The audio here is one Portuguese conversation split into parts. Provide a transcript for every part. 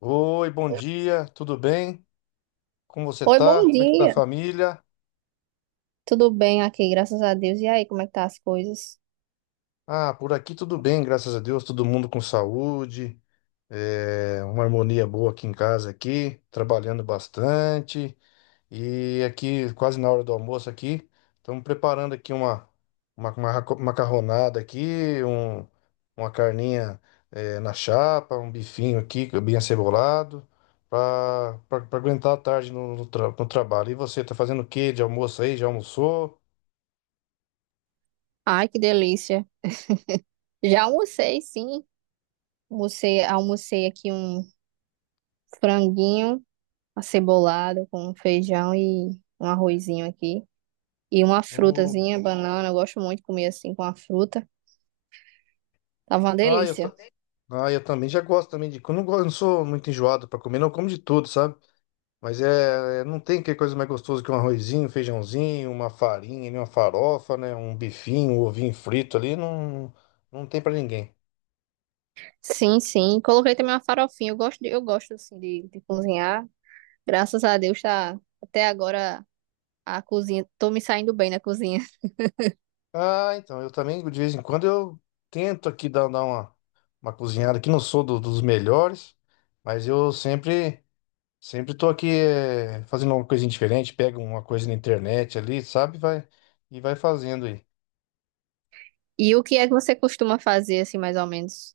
Oi, bom dia, tudo bem? Como você Oi, tá? bom Como é que tá a dia. família? Tudo bem aqui, graças a Deus. E aí, como é que tá as coisas? Ah, por aqui tudo bem, graças a Deus, todo mundo com saúde, uma harmonia boa aqui em casa aqui, trabalhando bastante. E aqui, quase na hora do almoço aqui, estamos preparando aqui uma macarronada aqui, uma carninha na chapa, um bifinho aqui, que é bem acebolado, para aguentar a tarde no trabalho. E você, tá fazendo o quê de almoço aí? Já almoçou? Ai, que delícia. Já almocei, sim. Almocei aqui um franguinho acebolado com feijão e um arrozinho aqui. E uma O- frutazinha, banana. Eu gosto muito de comer assim com a fruta. Tava uma Ah, eu, delícia. ta- ah, eu também já gosto também de... Eu não sou muito enjoado para comer, não, eu como de tudo, sabe? Não tem que coisa mais gostosa que um arrozinho, um feijãozinho, uma farinha, né, uma farofa, né, um bifinho, um ovinho frito ali, não, não tem pra ninguém. Sim, sim. Coloquei também uma farofinha. Eu eu gosto assim de cozinhar. Graças a Deus, tá até agora a cozinha. Tô me saindo bem na cozinha. Ah, então, eu também, de vez em quando, eu tento aqui dar uma cozinhada, que não sou do- dos melhores, mas eu sempre, sempre tô aqui fazendo uma coisinha diferente, pego uma coisa na internet ali, sabe, vai, e vai fazendo aí. E o que é que você costuma fazer, assim, mais ou menos?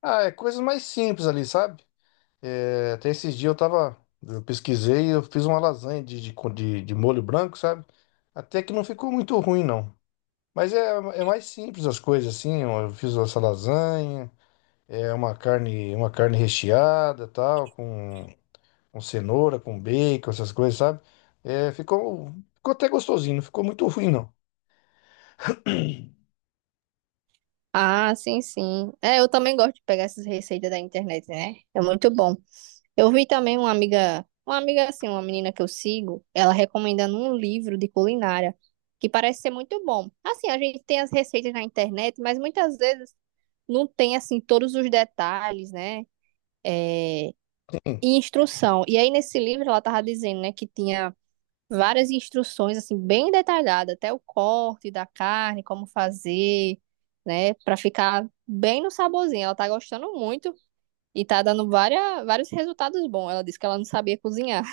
Ah, é coisas mais simples ali, sabe? É, até esses dias eu tava. Eu pesquisei e eu fiz uma lasanha de molho branco, sabe? Até que não ficou muito ruim, não. É mais simples as coisas, assim. Eu fiz essa lasanha, uma carne recheada, tal, com cenoura, com bacon, essas coisas, sabe? É, ficou, Ficou até gostosinho, não ficou muito ruim, não. Ah, sim, sim. É, eu também gosto de pegar essas receitas da internet, né? É muito bom. Eu vi também uma amiga assim, uma menina que eu sigo, ela recomendando um livro de culinária que parece ser muito bom. Assim, a gente tem as receitas na internet, mas muitas vezes não tem, assim, todos os detalhes, né? E instrução. E aí, nesse livro, ela tava dizendo, né, que tinha várias instruções assim bem detalhadas, até o corte da carne, como fazer, né, para ficar bem no saborzinho. Ela tá gostando muito e tá dando vários resultados bons. Ela disse que ela não sabia cozinhar.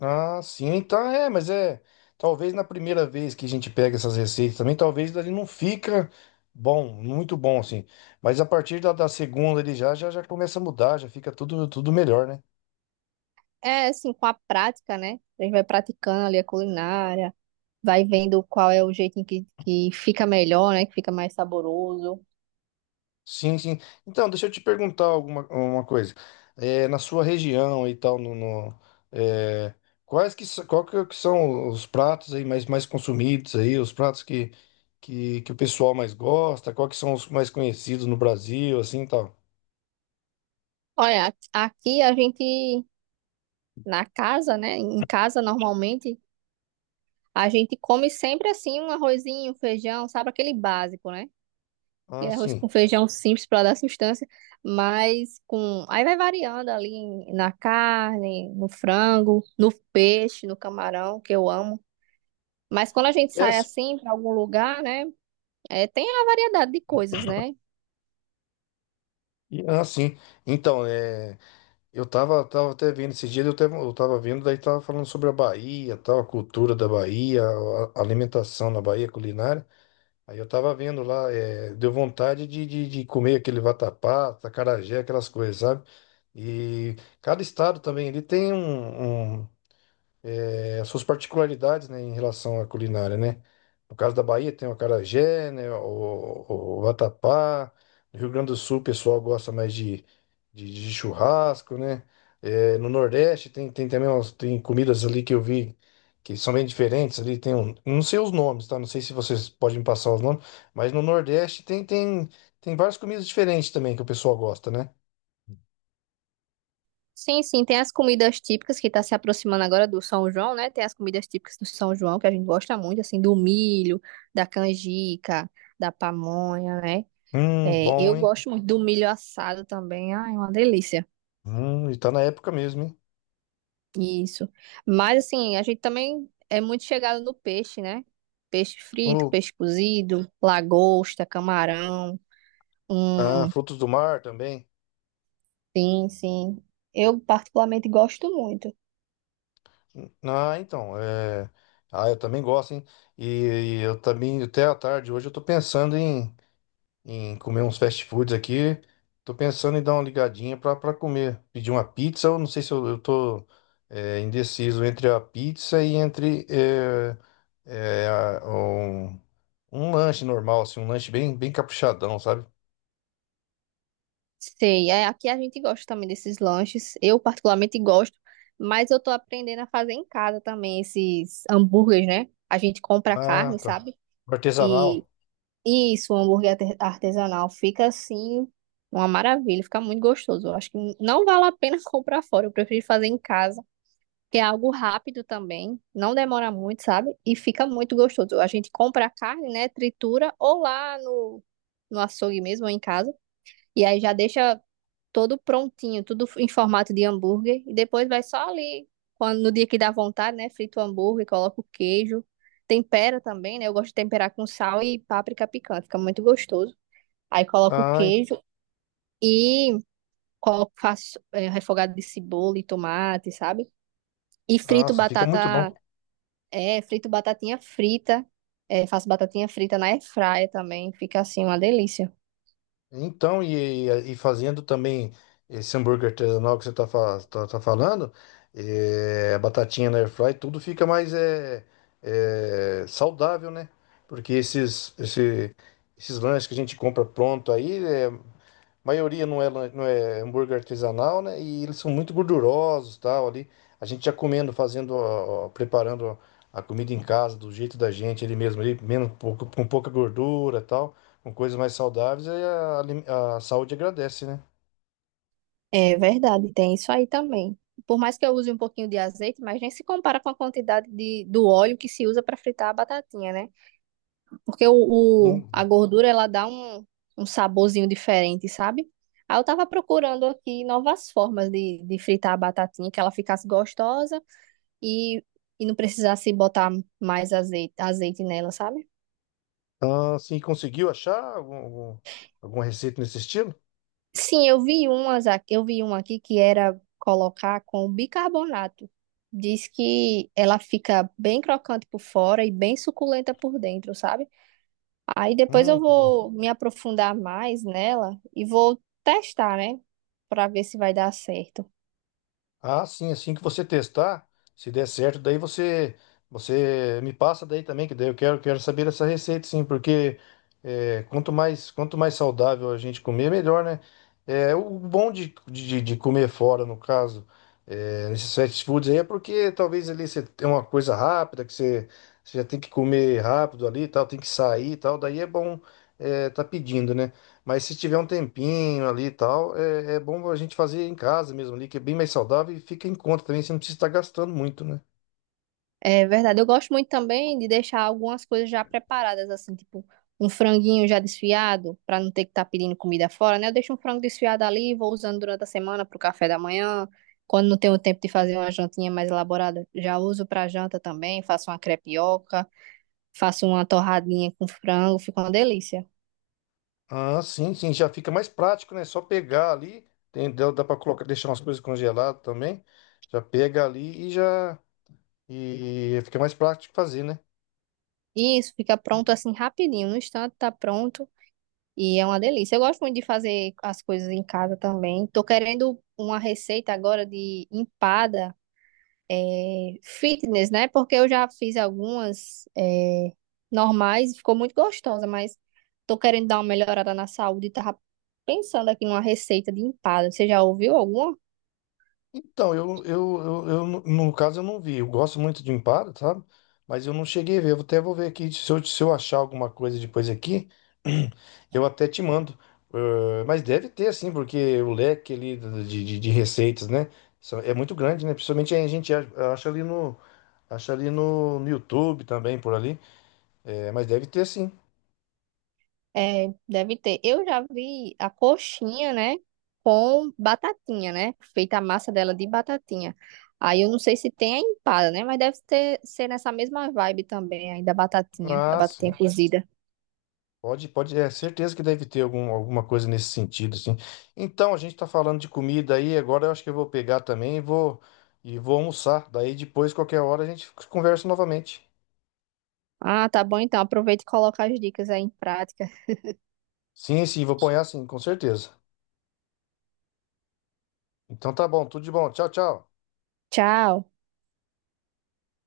Ah, sim, então é, mas é. Talvez na primeira vez que a gente pega essas receitas também, talvez ele não fica bom, muito bom assim. Mas a partir da segunda ele já, já começa a mudar, já fica tudo melhor, né? É assim, com a prática, né? A gente vai praticando ali a culinária, vai vendo qual é o jeito que fica melhor, né, que fica mais saboroso. Sim, sim. Então, deixa eu te perguntar alguma uma coisa. É, na sua região e tal, no, no- é, qual que são os pratos aí mais, mais consumidos aí, os pratos que o pessoal mais gosta, qual que são os mais conhecidos no Brasil, assim, e tal? Olha, aqui a gente na casa, né, em casa normalmente a gente come sempre assim um arrozinho, um feijão, sabe? Aquele básico, né? Ah, Aquele arroz com sim. feijão simples para dar sustância, mas com. Aí vai variando ali na carne, no frango, no peixe, no camarão, que eu amo. Mas quando a gente É, sai s- assim para algum lugar, né? É, tem a variedade de coisas, né? Ah, sim. Então, é, tava até vendo esses dias, eu tava vendo, daí tava falando sobre a Bahia, tal, a cultura da Bahia, a alimentação na Bahia, culinária. Aí eu tava vendo lá, é, deu vontade de comer aquele vatapá, acarajé, aquelas coisas, sabe? E cada estado também, ele tem um, um, as suas particularidades, né, em relação à culinária, né? No caso da Bahia tem o acarajé, né, o vatapá. No Rio Grande do Sul o pessoal gosta mais de churrasco, né? É, no Nordeste tem também umas, tem comidas ali que eu vi que são bem diferentes ali. Tem um, não sei os nomes, tá? Não sei se vocês podem me passar os nomes, mas no Nordeste tem várias comidas diferentes também que o pessoal gosta, né? Sim, sim, tem as comidas típicas que está se aproximando agora do São João, né? Tem as comidas típicas do São João que a gente gosta muito, assim, do milho, da canjica, da pamonha, né? É, Bom, eu hein? gosto muito do milho assado também. Ai, uma delícia. E tá na época mesmo, hein? Isso. Mas assim, a gente também é muito chegado no peixe, né? Peixe frito, O, peixe cozido, lagosta, camarão. ah, Hum, frutos do mar também. sim, sim. Eu particularmente gosto muito. Ah, então, é... Ah, eu também gosto, hein? E, eu também, até à tarde hoje, eu tô pensando em, em comer uns fast foods aqui. Tô pensando em dar uma ligadinha pra comer. Pedir uma pizza, ou não sei se eu, eu tô indeciso entre a pizza e entre é, a- um, um lanche normal, assim, um lanche bem, bem caprichadão, sabe? Sei, é, aqui a gente gosta também desses lanches. Eu particularmente gosto, mas eu tô aprendendo a fazer em casa também esses hambúrgueres, né? A gente compra a Ah, carne, tá. sabe? E Artesanal. isso, um hambúrguer artesanal fica assim uma maravilha, fica muito gostoso. Eu acho que não vale a pena comprar fora, eu prefiro fazer em casa, que é algo rápido também, não demora muito, sabe? E fica muito gostoso. A gente compra a carne, né, tritura ou lá no açougue mesmo ou em casa, e aí já deixa todo prontinho, tudo em formato de hambúrguer. E depois vai só ali, quando, no dia que dá vontade, né? Frita o hambúrguer, coloca o queijo. Tempera também, né? Eu gosto de temperar com sal e páprica picante, fica muito gostoso. Aí coloco o Ah, en- queijo e coloco, refogado de cebola e tomate, sabe? E frito Nossa, fica muito bom. batata, é, frito batatinha frita. É, faço batatinha frita na airfryer também, fica assim uma delícia. Então, e fazendo também esse hambúrguer artesanal que você está tá, fa- tá- tá falando, a batatinha na airfry, tudo fica mais saudável, né? Porque esses lanches que a gente compra pronto aí, maioria não é hambúrguer artesanal, né? E eles são muito gordurosos, tal, ali. A gente já comendo, fazendo, ó, ó, preparando a comida em casa, do jeito da gente, ele mesmo, ali, menos, pouco, com pouca gordura, tal, com coisas mais saudáveis, aí a saúde agradece, né? É verdade, tem isso aí também. Por mais que eu use um pouquinho de azeite, mas nem se compara com a quantidade do óleo que se usa para fritar a batatinha, né? Porque a Hum. gordura ela dá um, um saborzinho diferente, sabe? Aí eu tava procurando aqui novas formas de fritar a batatinha, que ela ficasse gostosa e, e não precisasse botar mais azeite, azeite nela, sabe? Ah, sim, conseguiu achar alguma receita nesse estilo? Sim, eu vi umas aqui, eu vi uma aqui que era colocar com bicarbonato. Diz que ela fica bem crocante por fora e bem suculenta por dentro, sabe? Aí depois eu Que bom. vou me aprofundar mais nela e vou testar, né? Pra ver se vai dar certo. Ah, sim, assim que você testar, se der certo, daí você me passa daí também, que daí eu quero saber essa receita, sim, porque é, quanto mais saudável a gente comer, melhor, né? É, o bom de comer fora, no caso, é, nesses fast foods aí, é porque talvez ali você tem uma coisa rápida, você já tem que comer rápido ali e tal, tem que sair e tal, daí é bom é, tá pedindo, né? Mas se tiver um tempinho ali e tal, é, é bom a gente fazer em casa mesmo ali, que é bem mais saudável e fica em conta também, você não precisa estar gastando muito, né? É verdade. Eu gosto muito também de deixar algumas coisas já preparadas, assim, tipo um franguinho já desfiado, para não ter que estar pedindo comida fora, né? Eu deixo um frango desfiado ali, vou usando durante a semana para o café da manhã. Quando não tenho tempo de fazer uma jantinha mais elaborada, já uso para janta também. Faço uma crepioca, faço uma torradinha com frango, fica uma delícia. Ah, sim, sim, já fica mais prático, né? Só pegar ali, dá para colocar, deixar umas coisas congeladas também, já pega ali e já e fica mais prático fazer, né? E isso fica pronto assim rapidinho, no instante tá pronto e é uma delícia. Eu gosto muito de fazer as coisas em casa também. Tô querendo uma receita agora de empada. É, fitness, né? Porque eu já fiz normais, ficou muito gostosa, mas tô querendo dar uma melhorada na saúde e tava pensando aqui numa receita de empada. Você já ouviu alguma? Então, no caso, eu não vi. Eu gosto muito de Impala, sabe? Mas eu não cheguei a ver. Eu até vou ver aqui. Se eu achar alguma coisa depois aqui, eu até te mando. Eh, mas deve ter, assim, porque o leque ali de receitas, né? Só- É muito grande, né? Principalmente a gente acha ali no, acha ali no YouTube também, por ali. Eh, mas deve ter, sim. É, deve ter. Eu já vi a coxinha, né? Com batatinha, né? Feita a massa dela de batatinha. Aí eu não sei se tem a empada, né? Mas deve ter, ser nessa mesma vibe também, aí da Ah, batatinha sim. cozida. Pode, pode, é certeza que deve ter algum, alguma coisa nesse sentido, assim. Então, a gente tá falando de comida aí, agora eu acho que eu vou pegar também e vou almoçar. Daí depois, qualquer hora, a gente conversa novamente. Ah, tá bom então. Aproveita e coloca as dicas aí em prática. Sim, sim, vou apanhar sim, com certeza. Então tá bom, tudo de bom. Tchau, tchau. Tchau.